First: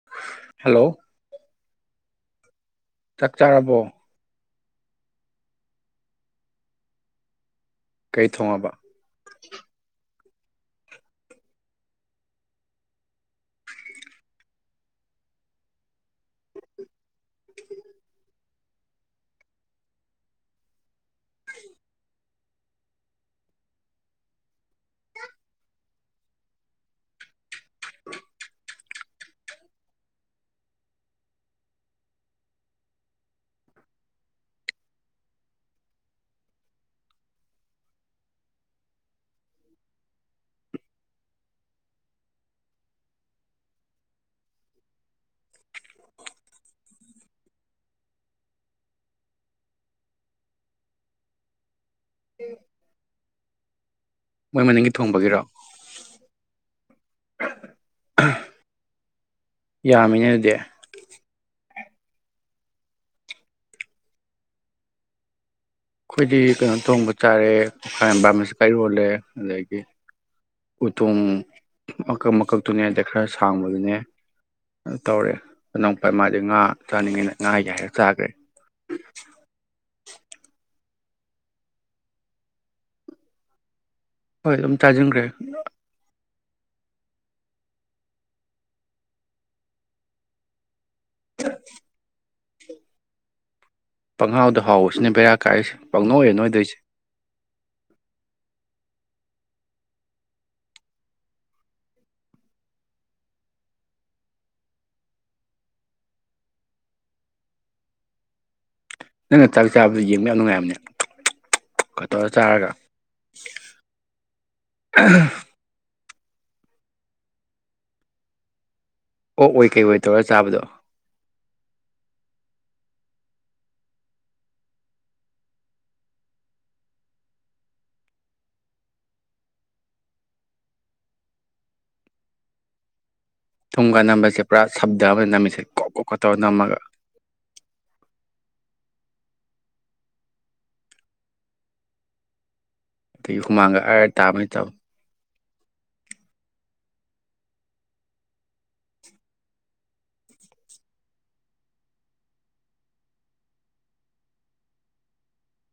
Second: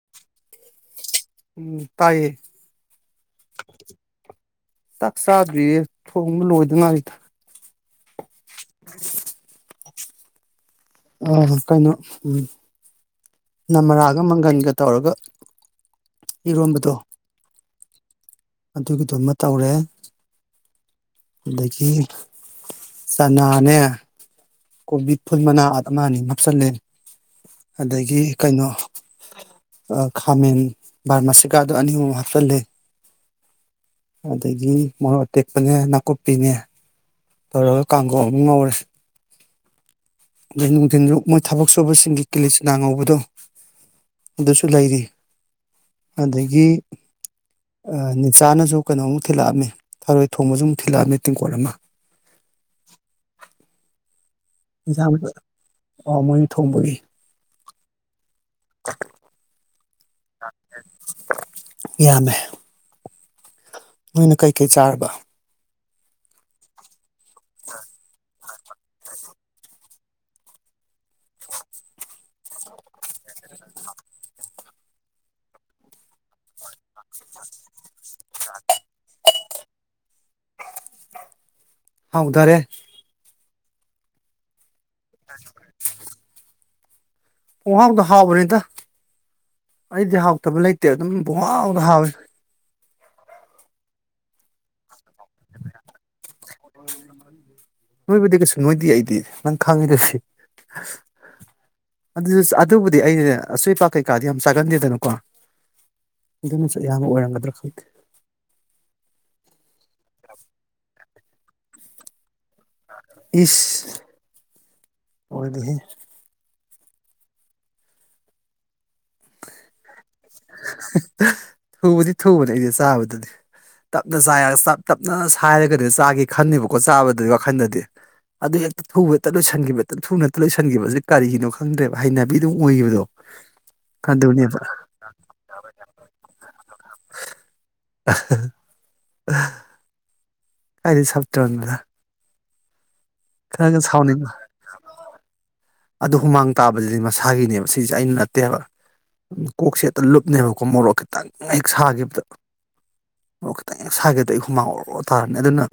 [inaudible] hello ꯎꯝ ꯇꯥꯏꯌꯦ ꯆꯥꯛ ꯆꯥꯔꯕꯣ ꯆꯥꯛ ꯆꯥꯗ꯭ꯔꯤꯌꯦ ꯊꯣꯡꯕ ꯂꯣꯏꯗ ꯉꯥꯢꯔꯤꯗ ꯀꯩ ꯊꯣꯡꯉꯕ ꯑ ꯀꯩꯅꯣ ꯎꯝ ꯅꯝꯔꯥꯒ ꯃꯪꯒꯟꯒ ꯇꯧꯔꯒ ꯏꯔꯣꯟꯕꯗꯣ ꯑꯗꯨꯒꯤꯗꯨꯃ ꯇꯧꯔꯦ ꯑꯗꯒꯤ ꯆꯅꯥꯅꯦ ꯀꯣꯕꯤ ꯐꯨꯜ ꯃꯅꯥ ꯑꯃ ꯑꯅꯤ ꯍꯥꯞꯆꯜꯂꯦ ꯑꯗꯒꯤ ꯀꯩꯅꯣ ꯈꯥꯃꯦꯟ ꯕꯥꯔꯃꯥꯁꯤꯀꯥꯗꯣ ꯑꯅꯤ ꯑꯍꯨꯝ ꯍꯥꯞꯆꯜꯂꯦ ꯑꯗꯒꯤ ꯃꯣꯔꯣꯛ ꯑꯇꯦꯛꯄꯅꯦ ꯅꯥꯀꯨꯞ ꯀꯨꯞꯄꯤꯅꯦ ꯇꯧꯔꯒ ꯀꯥꯡꯉꯧ ꯑꯃ ꯉꯧꯔꯦ ꯑꯗꯩ ꯅꯨꯡꯊꯤꯜꯖꯨ ꯃꯣꯏ ꯊꯕꯛ ꯁꯨꯕꯁꯤꯡꯒꯤ ꯀꯤꯂꯤꯆꯅꯥ ꯉꯧꯕꯗꯣ ꯑꯗꯨꯁꯨ ꯂꯩꯔꯤ ꯑꯗꯒꯤ ꯑꯥ ꯅꯤꯟꯆꯥꯅꯁꯨ ꯀꯩꯅꯣꯝꯃ ꯊꯤꯜꯂꯛꯑꯝꯃꯤ ꯊꯔꯣꯏ ꯊꯣꯡꯕꯁꯨ ꯑꯃꯨꯛ ꯊꯤꯜꯂꯛꯑꯝꯃꯤ ꯇꯦꯡꯀꯣꯠ ꯑꯃ ꯃꯣꯏ ꯃꯅꯤꯡꯒꯤ [unintelligible] ꯊꯣꯡꯕꯒꯤꯔꯣ ꯑꯧ ꯃꯣꯏꯅ ꯊꯣꯡꯕꯒꯤ ꯀ ꯌꯥꯝꯃꯤꯅꯦ ꯑꯗꯨꯗꯤ ꯌꯥꯝꯃꯦ ꯅꯣꯏꯅ ꯀꯩꯀꯩ ꯆꯥꯔꯕ ꯈꯣꯏꯗꯤ ꯀꯩꯅꯣ ꯇꯣꯡꯕ ꯆꯥꯔꯦ [unintelligible] ꯀꯩꯔꯣꯜꯂꯦ ꯑꯗꯒꯤ ꯎꯇꯨꯡ ꯃꯀꯛ ꯃꯀꯛꯇꯨꯅꯦ ꯑꯗꯩ ꯈꯔ ꯁꯥꯡꯕꯗꯨꯅꯦ ꯑ ꯇꯧꯔꯦ ꯑꯅꯧꯄꯥꯏ ꯃꯥꯗꯤ ꯉꯥ ꯆꯥꯅꯤꯡꯉꯦꯅ ꯉꯥ ꯌꯥꯏꯔ ꯆꯥꯈ꯭ꯔꯦ ꯍꯥꯎꯗꯔꯦ ꯍꯣꯏ ꯑꯗꯨꯝ ꯆꯥꯖꯤꯟꯈ꯭ꯔꯦ ꯄꯨꯍꯥꯎꯗ ꯍꯥꯎꯒ꯭ꯔꯦꯗ ꯑꯩꯗꯤ ꯍꯥꯎꯇꯕ ꯂꯩ ꯇꯦ ꯑꯗꯨꯝ ꯄꯨꯡꯍꯥꯎꯗ ꯍꯥꯎꯋꯦ ꯄꯪꯍꯥꯎꯗ ꯍꯥꯎꯋꯦ ꯁꯤꯅꯦ ꯕꯦꯔꯥ ꯀꯥꯏꯔꯤꯁꯦ ꯄꯪꯅꯣꯏꯗ ꯅꯣꯏꯗꯣꯏꯁꯦ ꯗꯦ ꯑꯩꯗꯤ ꯅꯪ ꯈꯪꯉꯤꯗꯨꯗꯤ ꯑꯗꯨꯁꯨ ꯑꯗꯨꯕꯨꯗꯤ ꯑꯩꯅꯅꯦ ꯑꯆꯣꯏ ꯑꯄꯥ ꯀꯩꯀꯥꯗꯤ ꯌꯥꯝ ꯆꯥꯒꯟꯗꯦꯗꯅꯀꯣ ꯑꯗꯨꯅꯁꯨ ꯑꯌꯥꯝꯕ ꯑꯣꯏꯔꯝꯒꯗ꯭ꯔꯥ ꯈꯪꯗꯦ ꯅꯪꯅ ꯆꯥꯛ ꯆꯥꯕꯗꯨ ꯌꯦꯡꯕ ꯌꯥꯝ ꯅꯨꯡꯉꯥꯏꯕꯅꯦ [unintelligible] ꯀꯇꯧꯔ ꯏꯁ ꯑꯣꯏꯗꯦꯍꯦ ꯑꯣꯛ ꯑꯣꯏ ꯀꯩ ꯑꯣꯏ [unintelligible] ꯆꯥꯕꯗꯣ ꯊꯨꯕꯗꯤ ꯊꯨꯕꯅꯦ ꯑꯩꯗꯤ ꯆꯥꯕꯗꯗꯤ ꯇꯞꯅ ꯆꯥꯏꯔꯒ ꯆꯥꯛ ꯇꯞꯅ ꯁꯥꯏꯔꯒꯗꯤ ꯆꯥꯒꯦ ꯈꯟꯅꯤꯕꯀꯣ ꯆꯥꯕꯗꯨꯏ ꯋꯥꯈꯟꯗꯗꯤ ꯑꯗꯨ ꯍꯦꯛꯇ ꯊꯨꯕ ꯍꯦꯛꯇ ꯂꯣꯏꯁꯟꯈꯤꯕ ꯍꯦꯛꯇ ꯊꯨꯅ ꯍꯦꯇ ꯂꯣꯏꯁꯟꯈꯤꯕ ꯁꯤ ꯀꯔꯤꯒꯤꯅꯣ ꯈꯪꯗ꯭ꯔꯦꯕ ꯍꯩꯅꯕꯤꯗꯨꯝ ꯑꯣꯏꯒꯤꯕꯗꯣ ꯊꯨꯝꯒꯥ ꯅꯝꯕꯁꯦ ꯄꯨꯔꯥ ꯁꯝ ꯌꯥꯕ ꯑꯩ ꯅꯝꯃꯤꯁꯦ ꯀꯣ ꯀꯣꯛꯀ ꯇꯧꯔ ꯅꯝꯃꯒ [unintelligible] [inaudible] ꯀꯥꯏꯗꯩ ꯁꯞꯇꯔꯅꯣꯗ ꯀꯩ ꯍꯨꯃꯥꯡꯒ ꯑ꯭ꯔ ꯇꯥꯕꯩꯊꯧ ꯑꯗꯨ ꯍꯨꯃꯥꯡ ꯇꯥꯕꯁꯤꯗꯤ ꯃꯁꯥꯒꯤꯅꯦꯕ ꯁꯤꯁꯦ ꯑꯩꯅ ꯅꯠꯇꯦꯕ ꯀꯣꯛꯁꯦꯍꯦꯇ ꯂꯨꯞꯅꯦꯕꯀꯣ ꯃꯣꯔꯣꯛꯀ ꯀꯟꯅ ꯍꯦꯛ ꯁꯥꯈꯤꯕꯗ ꯃꯣꯔꯣꯛ ꯈꯤꯇꯪ ꯍꯦꯛ ꯁꯥꯈꯤꯕꯗꯣ ꯑꯩ ꯍꯨꯃꯥꯡ ꯑꯣꯔꯣꯛ ꯇꯥꯔꯅꯤ ꯑꯗꯨꯅ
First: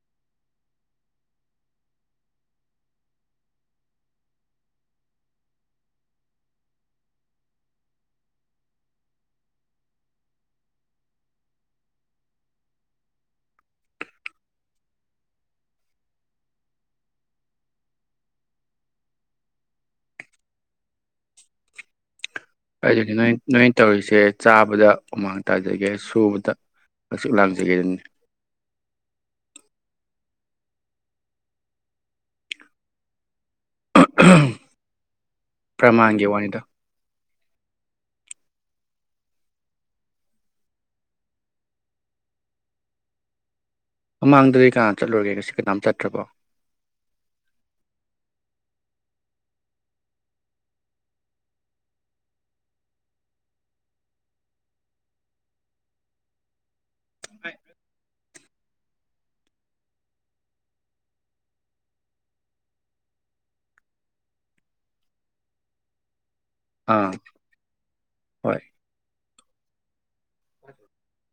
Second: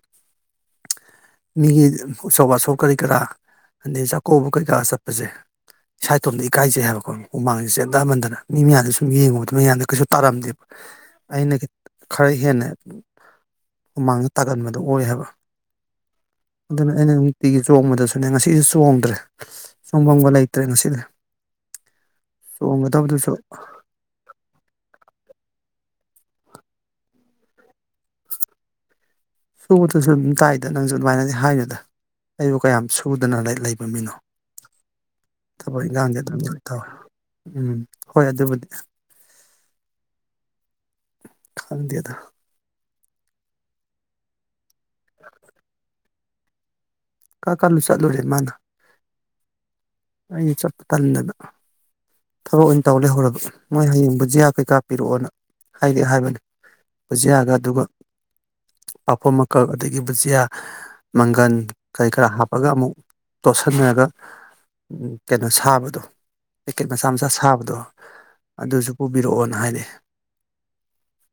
ꯃꯤꯒꯤ ꯎꯁꯣꯞ ꯋꯥꯁꯣꯞ ꯀꯔꯤ ꯀꯔꯥ ꯑꯗꯩ ꯆꯥꯛꯀꯧꯕ ꯀꯩꯀꯥ ꯆꯠꯄꯁꯦ ꯏꯁꯥꯏꯇꯣꯝꯗ ꯏꯀꯥꯏꯖꯩ ꯍꯥꯏꯕꯀꯣ ꯍꯨꯃꯥꯡꯁꯦ ꯆꯦꯟꯊꯃꯟꯗꯅ ꯃꯤ ꯃꯌꯥꯝꯖ ꯁꯨꯝ ꯌꯦꯡꯉꯨꯕꯗ ꯃꯌꯥꯝꯗꯣ ꯀꯩꯁꯨ ꯇꯥꯔꯝꯗꯦꯕ ꯑꯩꯅ ꯈꯔ ꯍꯦꯟꯅ ꯍꯨꯃꯥꯡꯁꯦ ꯇꯥꯒꯟꯕꯗꯣ ꯑꯣꯏ ꯍꯥꯏꯕ ꯑꯗꯨꯅ ꯑꯩꯅ ꯅꯨꯡꯇꯤꯒꯤ ꯆꯣꯡꯕꯗꯁꯨꯅꯦ ꯉꯁꯤꯁꯨ ꯆꯣꯡꯗ꯭ꯔꯦ ꯆꯣꯡꯕꯝꯒ ꯂꯩꯇ꯭ꯔꯦ ꯉꯁꯤꯗꯤ ꯑꯗꯨꯗꯤ ꯅꯣꯏ ꯆꯣꯡꯒꯗꯕꯗꯨꯁꯨ ꯅꯣꯏ ꯇꯧꯔꯤꯁꯦ ꯆꯥꯕꯗ ꯍꯨꯃꯥꯡ ꯇꯥꯖꯒꯦ ꯁꯨꯕꯗ ꯍꯪꯆꯤꯠ ꯂꯥꯡꯖꯒꯦꯗꯨꯅꯤ ꯁꯨꯕꯗꯁꯨ ꯑꯗꯨꯝ ꯇꯥꯏꯗ ꯅꯪꯁꯨ ꯑꯗꯨꯃꯥꯏꯅꯗꯤ ꯍꯥꯏꯅꯨꯗ ꯑꯩꯕꯨ ꯀꯌꯥꯝ ꯁꯨꯗꯅ ꯂꯩ ꯂꯩꯕ ꯃꯤꯅꯣ [inaudible] ꯊꯕꯛ ꯏꯟꯒꯥꯡꯗꯤ ꯄ꯭ꯔꯃꯥꯟꯒꯤ ꯑꯗꯨꯝ ꯋꯥꯅꯤꯗ ꯇꯧꯋꯦ ꯎꯝ ꯍꯣꯏ ꯑꯗꯨꯕꯨꯗꯤ [inaudible] ꯈꯪꯗꯦꯗ [unintelligible] ꯅꯥ ꯆꯠꯂꯨꯔꯒꯦ ꯉꯁꯤ ꯀꯅꯥꯝ ꯆꯠꯇ꯭ꯔꯕꯣ ꯀꯥ ꯀꯥꯂꯨ ꯆꯠꯂꯨꯔꯦ ꯃꯥꯅ ꯑꯩ ꯆꯠꯄ ꯇꯟꯗꯅ ꯊꯕꯛ ꯑꯣꯏꯅ ꯇꯧ ꯂꯩꯍꯧꯔꯕ ꯃꯣꯏ ꯍꯌꯦꯡ ꯕꯨꯖꯤꯌꯥ ꯀꯩꯀꯥ ꯄꯤꯔꯛꯑꯣꯅ ꯍꯥꯏꯗꯤ ꯍꯥꯏꯕꯅꯦ ꯕꯨꯖꯤꯌꯥꯒ ꯑꯗꯨꯒ ꯄꯥꯐꯣꯔ ꯃꯀꯛ ꯑꯗꯒꯤ ꯕꯨꯖꯤꯌꯥ ꯃꯪꯒꯟ ꯀꯩꯀ꯭ꯔꯥ ꯑꯃꯨꯛ ꯇꯣꯠꯁꯟꯅꯔꯒ ꯀꯩꯅꯣ ꯁꯥꯕꯗꯣ ꯀꯦꯛ ꯃꯆꯥ ꯑꯥ ꯃꯆꯥ ꯁꯥꯕꯗꯣ ꯍꯣꯏ ꯑꯗꯨꯁꯨ ꯄꯨꯕꯤꯔꯛꯑꯣꯅꯦ ꯍꯥꯏꯔꯛ ꯑꯦ [inaudible]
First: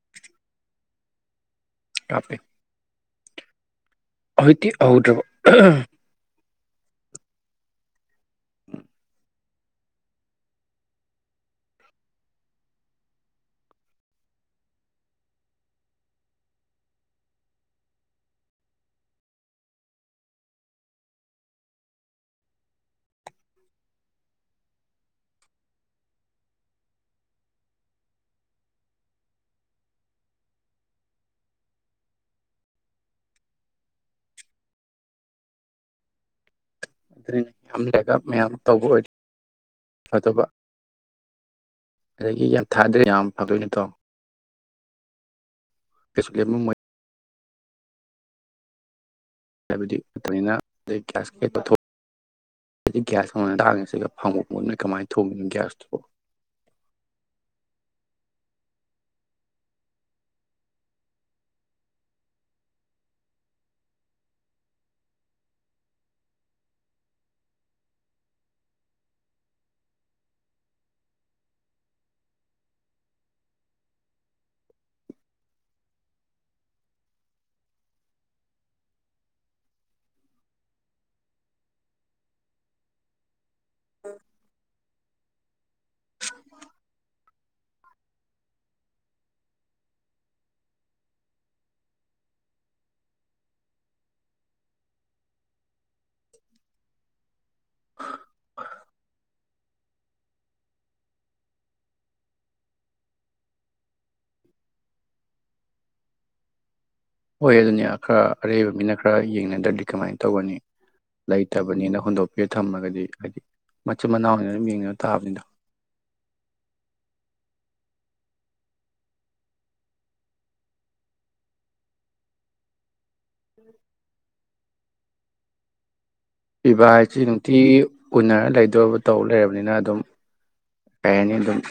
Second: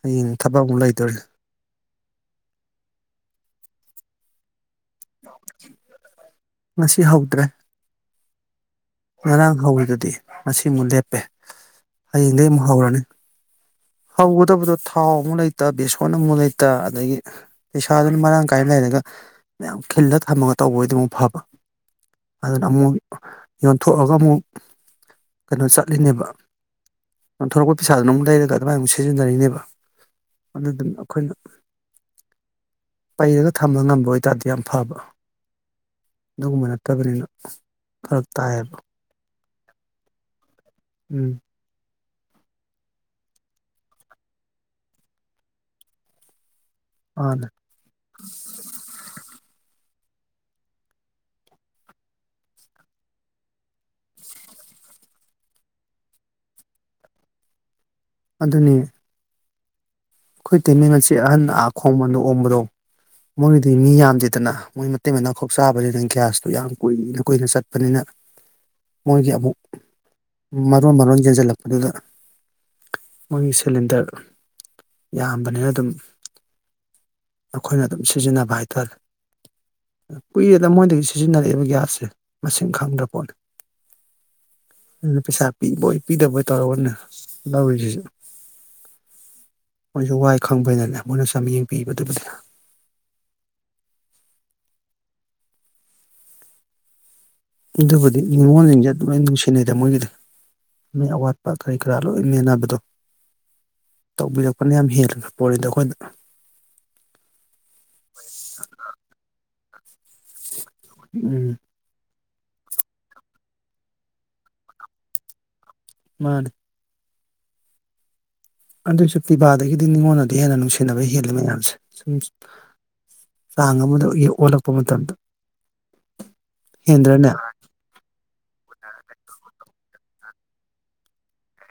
ꯍꯌꯦꯡ ꯊꯕꯛ ꯑꯃꯨꯛ ꯂꯩꯗꯧꯔꯤ ꯀꯥꯄꯤ ꯍꯧꯖꯤꯛꯇꯤ ꯍꯧꯗ꯭ꯔꯤꯕꯣ ꯉꯁꯤ ꯍꯧꯗ꯭ꯔꯦ ꯉꯔꯥꯡ ꯍꯧꯔꯗꯨꯗꯤ ꯉꯁꯤꯃꯨꯛ ꯂꯦꯞꯄꯦ ꯍꯌꯦꯡꯗꯒꯤ ꯑꯃꯨꯛ ꯍꯧꯔꯅꯤ ꯍꯧꯒꯗꯕꯗꯣ ꯊꯥꯎ ꯑꯃꯨꯛ ꯂꯩꯇ ꯕꯦꯁꯣꯟ ꯑꯃꯨꯛ ꯂꯩꯇ ꯑꯗꯒꯤ ꯄꯩꯁꯥꯗꯨꯅ ꯃꯔꯥꯡ ꯀꯥꯏꯅ ꯂꯩꯔꯒ ꯃꯌꯥꯝ ꯈꯤꯜꯂ ꯊꯝꯃꯒ ꯇꯧꯕꯣꯏꯗꯤ ꯑꯃꯨꯛ ꯐꯕ ꯑꯗꯨꯅ ꯑꯃꯨꯛ ꯌꯣꯟꯊꯣꯛꯑꯒ ꯑꯃꯨꯛ ꯀꯩꯅꯣ ꯆꯠꯂꯤꯅꯦꯕ ꯌꯣꯟꯊꯣꯔꯛꯄ ꯄꯩꯁꯥꯗꯨꯅ ꯑꯃꯨꯛ ꯂꯩꯔꯒ ꯑꯗꯨꯃꯥꯏꯅ ꯑꯃꯨꯛ ꯁꯤꯖꯤꯟꯅꯔꯤꯅꯦꯕ ꯑꯗꯨꯗꯨꯝ ꯑꯩꯈꯣꯏꯅ ꯄꯩꯔꯒ ꯊꯝꯕ ꯉꯝꯕ ꯑꯣꯏꯇꯥꯔꯗꯤ ꯌꯥꯝ ꯐꯕ ꯑꯗꯨꯒꯨꯝꯕꯅ ꯅꯠꯇꯕꯅꯤꯅ ꯑꯗꯨꯅꯤꯅꯦ ꯌꯥꯝ ꯂꯩꯔꯒ ꯐꯔꯛ ꯃꯌꯥꯝ ꯇꯧꯕ ꯑꯣꯏꯔꯤ ꯐꯗꯧꯕ ꯎꯝ ꯑꯗꯒꯤ ꯌꯥꯝ ꯊꯥꯗꯨꯢ ꯌꯥꯝ ꯐꯗꯣꯢꯅꯤ ꯀꯣ ꯀꯩꯁꯨ ꯂꯦꯝꯃꯝꯃꯣꯏ ꯃꯥꯅꯦ ꯍꯥꯏꯕꯗꯤ ꯂꯩꯇꯅꯤꯅ ꯇꯩ ꯒ꯭ꯌꯥꯁ ꯍꯦꯛ ꯄꯥꯊꯣꯛ ꯍꯨꯖꯤꯛ ꯒ꯭ꯌꯥꯁ ꯃꯃꯟ ꯇꯥꯛꯉꯤꯁꯤꯒ ꯐꯪꯕ ꯄꯣꯠꯅꯤ ꯅꯣꯢ ꯀꯃꯥꯏ ꯊꯣꯡꯅꯤ ꯒ꯭ꯌꯥꯁꯇꯣ ꯑꯗꯨꯅꯤ ꯑꯩꯈꯣꯏ ꯇꯩꯃ ꯉꯁꯤ ꯑꯥ ꯈꯣꯡꯕꯗ ꯑꯣꯡꯕꯗꯣ ꯃꯣꯏꯒꯤꯗꯤ ꯃꯤ ꯌꯥꯝꯗꯦꯗꯅ ꯃꯣꯏ ꯃꯇꯩ ꯃꯅꯥꯎꯈꯛ ꯆꯥꯕꯅꯤꯅ ꯒ꯭ꯌꯥꯁꯇꯨ ꯌꯥꯝ ꯀꯨꯏꯅ ꯀꯨꯏꯅ ꯆꯠꯄꯅꯤꯅ ꯃꯣꯏꯒꯤ ꯑꯃꯨꯛ ꯃꯔꯣꯟ ꯃꯔꯣꯟ ꯌꯦꯟꯁꯤꯜꯂꯛꯄꯗꯨꯗ ꯃꯣꯏꯒꯤ ꯁꯤꯂꯤꯟꯗꯔ ꯌꯥꯝꯕꯅꯤꯅ ꯑꯗꯨꯝ ꯑꯩꯈꯣꯏꯅ ꯑꯗꯨꯝ ꯁꯤꯖꯤꯟꯅꯕ ꯍꯥꯏꯇꯥꯔꯦ ꯀꯨꯏꯔꯦꯗ ꯃꯣꯏꯗꯒꯤ ꯁꯤꯖꯤꯟꯅꯔꯛꯏꯕ ꯒ꯭ꯌꯥꯁꯁꯦ ꯃꯁꯤꯡ ꯈꯪꯗ꯭ꯔ ꯄꯣꯠꯅꯤ ꯑꯗꯨꯅ ꯄꯩꯁꯥ ꯄꯤꯕꯣꯏ ꯄꯤꯗꯕꯣꯏ ꯇꯧꯔꯒꯅꯦ ꯂꯧꯔꯤꯁꯤꯁꯨ ꯃꯣꯏꯁꯨ ꯋꯥꯏ ꯈꯪꯕꯩꯅꯅꯦ ꯃꯣꯏꯅ ꯌꯝꯌꯦꯡ ꯄꯤꯕꯗꯨꯕꯨꯗꯤ ꯑꯗꯨꯕꯨꯗꯤ ꯅꯤꯡꯅꯤꯉꯣꯜꯁꯤꯡꯁꯦ ꯑꯗꯨ ꯂꯣꯏ ꯅꯨꯡꯁꯤꯅꯩꯗ ꯃꯣꯏꯒꯤꯗꯤ ꯃꯣꯏ ꯑꯋꯥꯠꯄ ꯀꯔꯤ ꯀꯔꯥ ꯂꯣꯏ ꯃꯦꯟꯅꯕꯗꯣ ꯇꯧꯕꯤꯔꯛꯄꯅ ꯌꯥꯝ ꯍꯦꯜꯂꯤ ꯄꯣꯠꯅꯤꯗ ꯑꯩꯈꯣꯏꯗ ꯍꯣꯏ ꯑꯗꯨꯅꯦ ꯈꯔ ꯑꯔꯩꯕ ꯃꯤꯅ ꯈꯔ ꯌꯦꯡꯅꯗꯗꯤ ꯀꯃꯥꯏ ꯇꯧꯒꯅꯤ ꯎꯝ ꯂꯩꯇꯕꯅꯤꯅ ꯍꯨꯟꯗꯣꯛ ꯑꯩꯗ ꯊꯝꯃꯒꯗꯤ ꯍꯥꯏꯗꯤ ꯃꯆꯤꯟ ꯃꯅꯥꯎꯅꯤ ꯑꯗꯨꯝ ꯌꯦꯡꯅꯕ ꯇꯥꯕꯅꯤꯗ ꯃꯥꯅꯦ ꯑꯗꯨꯁꯨ ꯄꯤꯕꯥꯗꯒꯤꯗꯤ ꯅꯤꯡꯉꯣꯟꯅꯗꯤ ꯍꯦꯟꯅ ꯅꯨꯡꯁꯤꯅꯕ ꯍꯦꯜꯜꯂꯦ ꯃꯌꯥꯝꯁꯦ ꯁꯨꯝ ꯆꯥꯡ ꯑꯃꯗ ꯑꯩꯒꯤ ꯑꯣꯜꯂꯛ ꯄꯨ ꯃꯇꯝꯗ ꯄꯤꯕ ꯍꯥꯏꯁꯤ ꯍꯦꯟꯗ꯭ꯔꯅꯦ ꯅꯨꯡꯇꯤ ꯎꯅꯔ ꯂꯩꯗꯕ ꯇꯧ ꯂꯩꯔꯕꯅꯤꯅ ꯑꯗꯨꯝ ꯀꯔꯅꯤ ꯑꯗꯨꯝꯝ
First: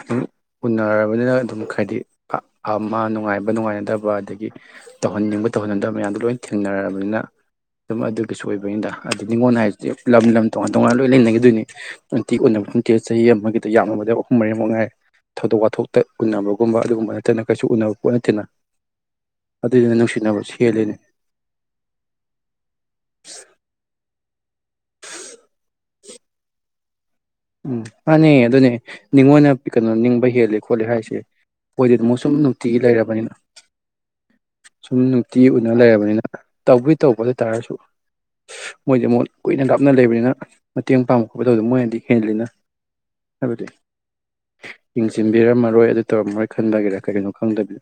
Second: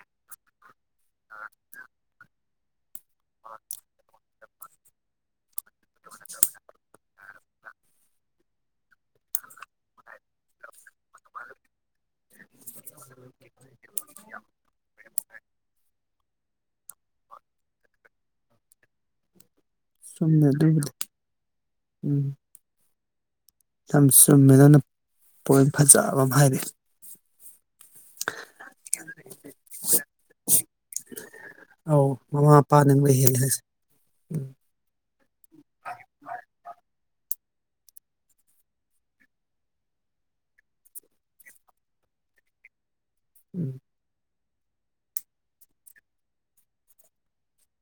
ꯎꯅꯔꯕꯅꯤꯅ ꯑꯗꯨꯝ ꯍꯥꯏꯗꯤ ꯑꯃ ꯅꯨꯡꯉꯥꯏꯕ ꯅꯨꯡꯉꯥꯏꯅꯗꯕ ꯑꯗꯒꯤ ꯇꯧꯍꯟꯅꯤꯡꯕ ꯇꯧꯍꯟꯅꯤꯡꯗꯕ ꯃꯌꯥꯝꯗꯣ ꯂꯣꯏ ꯊꯦꯡꯅꯔꯕꯅꯤꯅ ꯑꯗꯨꯝ ꯑꯗꯨꯒꯤꯁꯨ ꯑꯣꯏꯕꯅꯤꯗ ꯑꯗꯨ ꯅꯤꯡꯉꯣꯟꯜ ꯍꯥꯏꯁꯤꯗꯤ ꯂꯝ ꯂꯝ ꯇꯣꯉꯥꯟ ꯇꯣꯉꯥꯟꯅ ꯂꯣꯏ ꯂꯩꯅꯈꯤꯗꯣꯏꯅꯤ ꯅꯨꯡꯇꯤꯛ ꯎꯅꯕ ꯅꯠꯇꯦ ꯆꯍꯤ ꯑꯃꯒꯤ ꯑ ꯌꯥꯝꯂꯕꯗ ꯑꯍꯨꯝ ꯃꯔꯤꯃꯛꯨꯛ ꯉꯥꯏ ꯊꯧꯗꯣꯛ ꯋꯥꯊꯣꯛꯇ ꯎꯟꯅꯕꯒꯨꯝꯕ ꯑꯗꯨꯒꯨꯝꯕ ꯅꯠꯇꯅ ꯀꯩꯁꯨ ꯎꯅꯕ ꯄꯣꯠ ꯅꯠꯇꯦꯅ ꯑꯗꯨꯏꯗꯨꯁꯨ ꯅꯨꯡꯁꯤꯅꯕ ꯆꯨꯝꯃꯦ ꯑꯗꯨꯕꯨꯗꯤ ꯁꯦꯜꯂꯤꯅꯦ [unintelligible] ꯊꯝꯁ ꯆꯨꯝꯃꯦ ꯅꯪꯅ ꯄꯣꯏꯟ ꯐꯖ ꯑꯃ ꯍꯥꯏꯔꯤ ꯎꯝ ꯃꯥꯟꯅꯦ ꯑꯗꯨꯅꯦ ꯅꯤꯡꯉꯣꯟꯅ ꯀꯅꯣ ꯅꯤꯡꯕ ꯍꯦꯜꯂꯦ ꯈꯣꯠꯂꯦ ꯍꯥꯏꯁꯦ ꯃꯣꯏꯗꯤ ꯑꯧ ꯑꯗꯨꯝ ꯁꯨꯝ ꯃꯃꯥ ꯃꯄꯥ ꯅꯨꯡꯇꯤꯒꯤ ꯅꯪꯅ ꯂꯩꯔꯕꯅꯤꯅ ꯍꯦꯜꯂꯦ ꯍꯥꯏꯁꯦ ꯁꯨꯝ ꯅꯨꯡꯇꯤꯒꯤ ꯎꯟꯅ ꯂꯩꯔꯕꯅꯤꯅ ꯇꯧꯕꯨꯗꯤ ꯇꯧꯕ ꯑꯗꯨꯇꯥꯥꯔꯁꯨ ꯃꯣꯏꯗꯤ ꯃꯨꯛ ꯀꯨꯏꯅ ꯂꯥꯞꯅ ꯂꯩꯕꯅꯤꯅ ꯃꯇꯦꯡ ꯄꯥꯡꯕ ꯈꯣꯠꯄ ꯇꯧꯗ ꯃꯣꯏꯅꯗꯤ ꯍꯦꯟꯂꯤꯅ ꯍꯥꯏꯕꯗꯤ ꯎꯝ ꯌꯦꯡꯁꯤꯟꯕꯤꯔꯝꯃꯔꯣꯏ ꯑꯗꯨ ꯇꯧꯔꯝꯃꯔꯣꯏ ꯈꯟꯕꯒꯤꯔꯥ ꯀꯩꯒꯤꯅꯣ ꯈꯪꯗꯕꯤꯗ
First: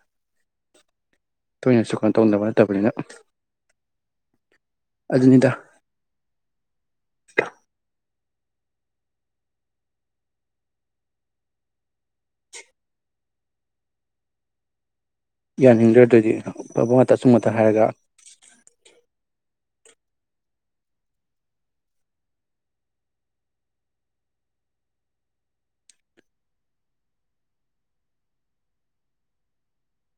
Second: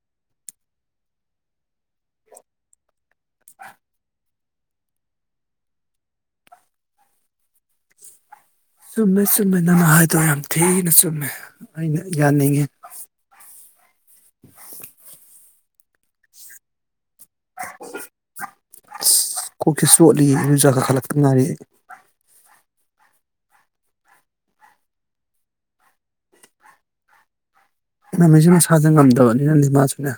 ꯇꯣꯏꯅ ꯁꯨ ꯀꯥꯅꯣ ꯇꯧꯅꯗꯕ ꯅꯠꯇꯕꯅꯤꯅ [inaudible] ꯑꯗꯨꯅꯤꯗ ꯆꯨꯝꯃꯦ ꯆꯨꯝꯃꯦ ꯅꯪꯅ ꯍꯥꯏꯗꯣ ꯌꯥꯝ ꯊꯤꯅ ꯆꯨꯝꯃꯦ ꯑꯩꯅ ꯌꯥꯅꯤꯡꯉꯤ [inaudible] ꯌꯥꯅꯤꯡꯗ꯭ꯔ ꯗꯗꯤ ꯑꯐꯕ ꯉꯥ ꯇꯁꯨꯨꯝꯃꯠꯇ ꯍꯥꯏꯔꯒ ꯀꯣꯛꯁꯤ ꯆꯣꯠꯂꯤ ꯏꯔꯨꯖꯥ ꯀꯥꯈꯠꯂꯛꯇ ꯉꯥꯏꯔꯤ ꯉꯃꯤꯖꯨ ꯃꯁꯥꯖꯦ ꯉꯝꯗꯕꯅꯤꯅ ꯃꯥꯖꯨꯅꯦ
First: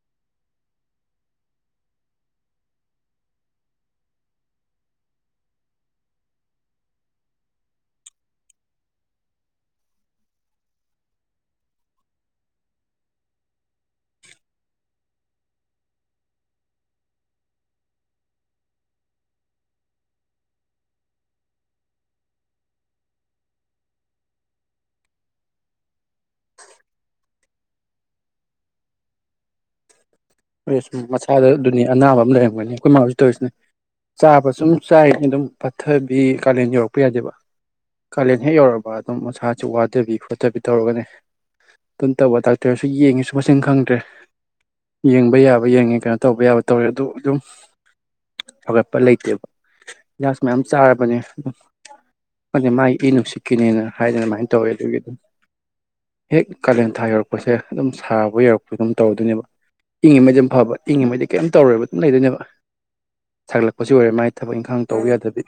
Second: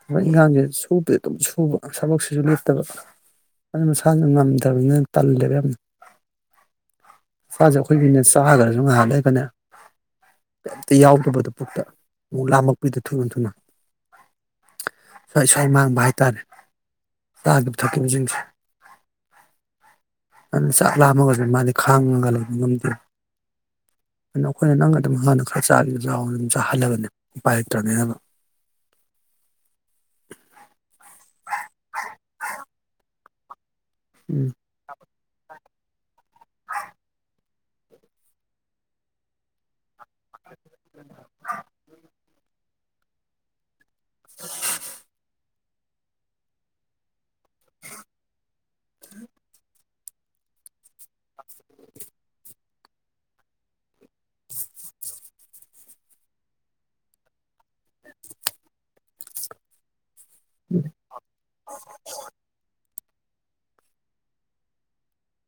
ꯊꯕꯛ ꯏꯟꯒꯥꯡꯖꯦ ꯁꯨꯗꯤ ꯑꯗꯨꯝ ꯁꯨꯕ ꯊꯕꯛꯁꯤꯖꯨ ꯂꯦꯞꯇꯕ ꯑꯗꯨ ꯃꯁꯖꯦ ꯉꯝꯗꯕꯅꯤꯅ ꯇꯜꯂꯦꯕ ꯌꯥꯝꯅ ꯃꯁꯥꯖꯦ ꯑꯩꯈꯣꯏꯒꯤꯅꯦ ꯆꯥꯒ꯭ꯔꯖꯨ ꯉꯍꯥꯛ ꯂꯩꯔꯒꯅꯦ ꯀꯩꯝꯇ ꯌꯥꯎꯗꯕꯗꯣ ꯄꯨꯛꯇ ꯑꯃꯨꯛ ꯂꯥꯝꯃꯛꯄꯤꯗ ꯊꯨꯅ ꯊꯨꯅ ꯁ꯭ꯋꯥꯏ ꯁ꯭ꯋꯥꯏ ꯃꯥꯡꯕ ꯍꯥꯏꯇꯥꯔꯦ ꯆꯥꯒꯤꯕ ꯊꯛꯈꯤꯕꯖꯤꯡꯖꯦ ꯑꯗꯨꯅ ꯆꯥꯛ ꯂꯥꯝꯃꯒꯖꯨ ꯃꯥꯗꯤ ꯈꯥꯡꯉꯒ ꯂꯩꯕ ꯉꯝꯗꯦ ꯑꯗꯨꯅ ꯑꯩꯈꯣꯏꯅ ꯅꯪꯒ ꯑꯗꯨꯝ ꯍꯥꯟꯅ ꯈꯔ ꯆꯥꯒꯦꯖꯨ ꯆꯥꯎꯔ ꯑꯗꯨꯝ ꯆꯥꯍꯜꯂꯕꯅꯦ ꯎꯄꯥꯏ ꯂꯩꯇ꯭ꯔꯕꯅꯤꯅꯕ ꯑꯁ ꯃꯁꯥꯗ ꯑꯗꯨꯅꯤ ꯑꯅꯥꯕ ꯑꯃ ꯂꯩꯔꯝꯒꯅꯤ ꯑꯩꯈꯣꯏ ꯃꯥꯍꯣꯏꯁꯨ ꯇꯧꯏꯁꯤꯅꯤ ꯎꯝ ꯆꯥꯕ ꯁꯨꯝ ꯆꯥꯏꯉꯤ ꯑꯗꯨꯝ ꯄꯠꯊꯕꯤ ꯀꯥꯂꯦꯟ ꯌꯧꯔꯛꯄ ꯌꯥꯗꯦꯕ ꯀꯥꯂꯦꯟ ꯍꯦꯛ ꯌꯧꯔꯕ ꯑꯗꯨꯝ ꯃꯁꯥꯖꯦ ꯋꯥꯗꯕꯤ ꯄꯠꯊꯕꯤ ꯇꯧꯔꯒꯅꯦ ꯇꯕ ꯗꯥꯛꯇꯔꯁꯨ ꯌꯦꯡꯉꯤꯁꯨ ꯃꯁꯤꯡ ꯈꯪꯗ꯭ꯔꯦ [inaudible] ꯌꯦꯡꯕ ꯌꯥꯕ ꯌꯦꯡꯉꯦ ꯀꯩꯅꯣ ꯇꯧꯕ ꯌꯥꯕ ꯇꯧꯔꯦ ꯑꯗꯣ ꯑꯗꯨꯝ ꯐꯒꯠꯄ ꯂꯩꯇꯦꯕ [unintelligible] ꯃꯌꯥꯝ ꯆꯥꯔꯕꯅꯦ ꯑ [inaudible] ꯈꯪꯗꯦ ꯃꯥ ꯏ ꯅꯨꯡꯁꯤꯠꯀꯤꯅꯦꯅ ꯍꯥꯏꯗꯅ ꯑꯗꯨꯃꯥꯏꯅ ꯇꯧꯋꯦ ꯑꯗꯨꯒꯤ ꯍꯦꯛ ꯀꯥꯂꯦꯟ ꯊꯥ ꯌꯧꯔꯛꯄꯖꯦ ꯑꯗꯨꯝ ꯁꯥꯕ ꯌꯧꯔꯛꯄ ꯑꯗꯨꯝ ꯇꯧꯔꯗꯣꯏꯅꯦꯕ ꯏꯪꯉꯤ ꯃꯩꯗꯤ ꯗꯨꯝ ꯐꯕ ꯏꯉꯤꯃꯩꯗꯤ ꯀꯩꯝ ꯇꯧꯔꯣꯏꯕ ꯑꯗꯨꯝ ꯂꯩꯗꯣꯏꯅꯦꯕ ꯁꯥꯒꯠꯂꯛꯄꯖꯦ ꯑꯣꯏꯔꯦ ꯃꯥꯥꯏ ꯊꯕꯛ ꯏꯪꯈꯥꯡ ꯇꯧꯕ ꯌꯥꯗꯕꯤ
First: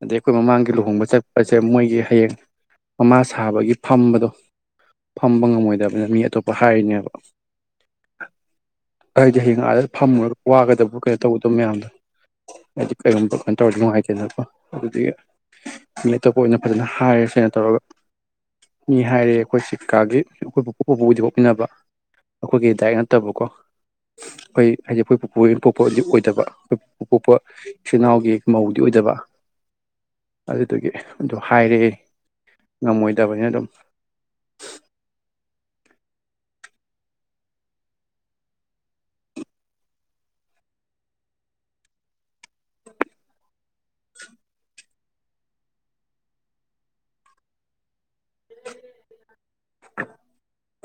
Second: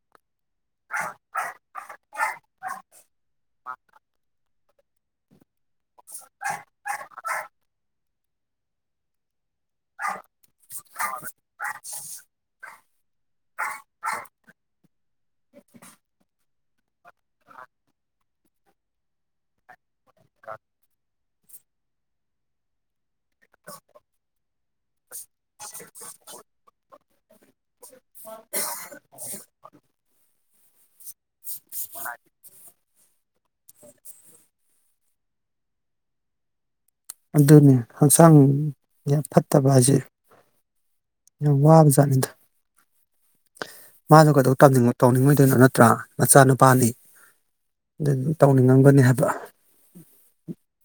ꯑꯗꯩ ꯑꯩꯈꯣꯏ ꯃꯃꯥꯡꯒꯤ ꯂꯨꯍꯣꯡꯕ ꯆꯠꯄꯖꯦ ꯃꯣꯏꯒꯤ ꯍꯌꯦꯡ ꯃꯃꯥ ꯁꯥꯕꯒꯤ ꯐꯝꯕꯗꯣ ꯐꯝꯕ ꯉꯝꯃꯣꯏ ꯗꯕꯅꯤꯅ ꯃꯤ ꯑꯇꯣꯞꯄ ꯍꯥꯏꯔꯤꯅꯦꯕ ꯑꯩ ꯗꯤ ꯍꯌꯦꯡ ꯑꯥꯗ ꯐꯝꯃꯨꯔꯒ ꯋꯥꯒꯗꯕ ꯀꯅꯣ ꯇꯧꯒꯗꯕ ꯃꯌꯥꯝꯗꯣ ꯍꯥꯏꯗꯤ ꯀꯩꯒꯨꯝꯕ ꯀꯅꯣ ꯇꯧꯔꯗꯤ ꯅꯨꯡꯉꯥꯏꯇꯦꯗꯅꯀꯣ ꯑꯗꯨꯗꯨꯒꯤ ꯂꯩꯇꯕ ꯑꯣꯏꯅ ꯑꯗꯨꯅ ꯍꯥꯏꯔꯁꯦ ꯇꯧꯔꯒ ꯃꯤ ꯍꯥꯏꯔꯦ ꯑꯩꯈꯣꯏꯁꯤ ꯀꯥꯒꯤ ꯑꯩꯈꯣꯏꯄꯨꯄꯨ ꯕꯣꯕꯣꯛꯀꯤꯗꯤꯀꯣ ꯄꯤꯅꯕ ꯑꯩꯈꯣꯏꯒꯤ [unintelligible] ꯇꯕꯀꯣ ꯈꯣꯏ ꯍꯥꯏꯗꯤ ꯑꯩꯈꯣꯏ ꯄꯨ ꯑꯣꯏ ꯌꯦ ꯄꯣꯛꯄ ꯑꯗꯨꯗꯤ ꯑꯣꯏꯗꯕ ꯄ ꯄꯣꯛꯄ ꯏꯆꯤꯟ ꯏꯅꯥꯎꯒꯤ ꯃꯧꯗꯤ ꯑꯣꯏꯗꯕ ꯑꯗ ꯑꯗꯒꯤ ꯑꯗꯣ ꯍꯥꯏꯔꯛꯑꯦ ꯉꯝꯃꯣꯏꯗꯕꯅꯤꯅ ꯑꯗꯨꯝ ꯑꯗꯨꯅꯤ ꯍꯛꯆꯥꯡ ꯌꯥꯝ ꯐꯠꯇꯕ ꯍꯥꯏꯁꯦ ꯌꯥꯝ ꯋꯥꯕꯖꯥꯠꯅꯤꯗ ꯃꯥꯅ ꯀꯩꯗꯧ ꯇꯧꯅꯤꯡꯉꯣꯏꯗꯣꯏꯅꯣ ꯅꯠꯇ꯭ꯔꯥ ꯃꯆꯥꯅꯨꯄꯥꯅꯤ ꯑꯗꯨ ꯇꯧꯅꯤꯡꯉꯝꯒꯅꯤ ꯍꯥꯏꯕ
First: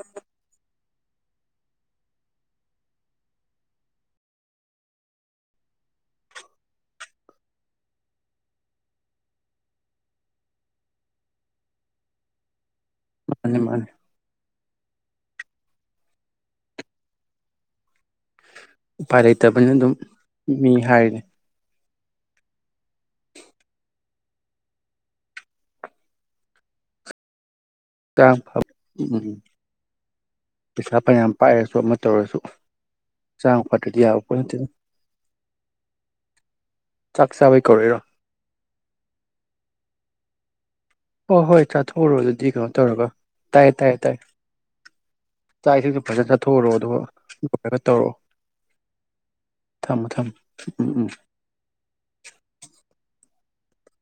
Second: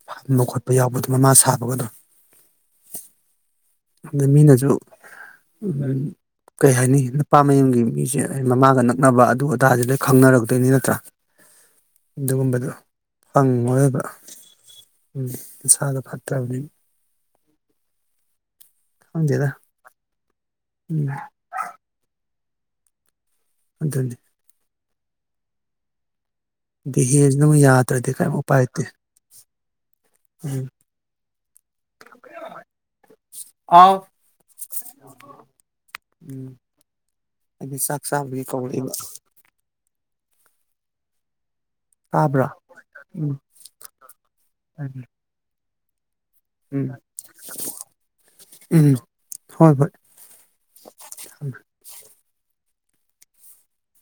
ꯐꯟꯕ ꯈꯣꯠꯄ ꯌꯥꯎꯕꯗ ꯃꯃꯥ ꯁꯥꯕꯒꯗꯣ ꯑꯗ ꯃꯤꯅꯁꯨ ꯑꯝ ꯀꯩ ꯍꯥꯏꯅꯤ ꯅꯨꯄꯥ ꯃꯌꯨꯝꯒꯤ ꯃꯤꯁꯦ ꯑꯩ ꯃꯃꯥꯒ ꯅꯛꯅꯕ ꯑꯗꯨ ꯑꯗꯥꯁꯦ ꯂꯣꯏ ꯈꯪꯅꯔꯛꯇꯣꯏꯅꯤ ꯅꯠꯇ꯭ꯔꯥ ꯑꯗꯨꯒꯨꯝꯕꯗꯣ ꯐꯪ ꯃꯥꯅꯤ ꯃꯥꯅꯤ ꯉꯣꯏꯕ ꯎꯝ ꯏꯁꯥꯗ ꯐꯠꯇ꯭ꯔꯕꯅꯤ ꯎꯄꯥꯏ ꯂꯩꯇꯕꯅꯤ ꯑꯗꯨꯝ ꯃꯤ ꯎꯝ ꯍꯥꯏꯔꯗꯤ [inaudible] ꯑꯗꯨꯅꯤ ꯗꯤꯍꯦꯖꯤꯅ ꯌꯥ ꯆꯥꯡ ꯎꯝ ꯎꯝ ꯄꯩꯁꯥ ꯐꯌꯥꯝ ꯄꯥꯏꯔꯁꯨ ꯑꯃ ꯇꯧꯔꯁꯨ ꯆꯥꯡ ꯑꯥꯎ ꯐꯗ꯭ꯔꯗꯤ ꯌꯥꯕ ꯄꯣꯠ ꯅꯠꯇꯦꯅ ꯎꯝ ꯆꯥꯛ ꯆꯥꯕꯩ ꯑꯩꯗꯤ ꯀꯧꯔꯛꯏꯔꯣ ꯆꯥꯛ ꯆꯥꯕꯒꯤ ꯀꯧꯔꯛꯏꯕ ꯍꯣ ꯍꯣꯏ ꯆꯥꯊꯣꯛꯎꯔꯨ ꯑꯗꯨꯗꯤ ꯇꯥꯕ꯭ꯔꯥ ꯀꯩꯅꯣ ꯇꯧꯔꯒ ꯎꯝ ꯇꯥꯏꯌꯦ ꯇꯥꯏꯌꯦ ꯇꯥꯏ ꯆꯥꯛ ꯏꯁꯤꯡꯗꯣ ꯐꯖ ꯆ ꯆꯊꯣꯛꯎꯔꯣ ꯎꯝ ꯑꯗꯨꯒ ꯂꯣꯏꯔꯒ ꯇꯧꯔꯛꯑꯣ ꯎꯝ ꯍꯣꯏ ꯍꯣꯏ ꯊꯝꯃꯣ ꯊꯝꯃꯣ ꯎꯝ ꯎꯝ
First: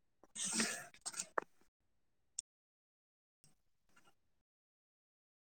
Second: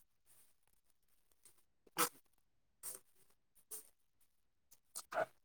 [inaudible] ꯍ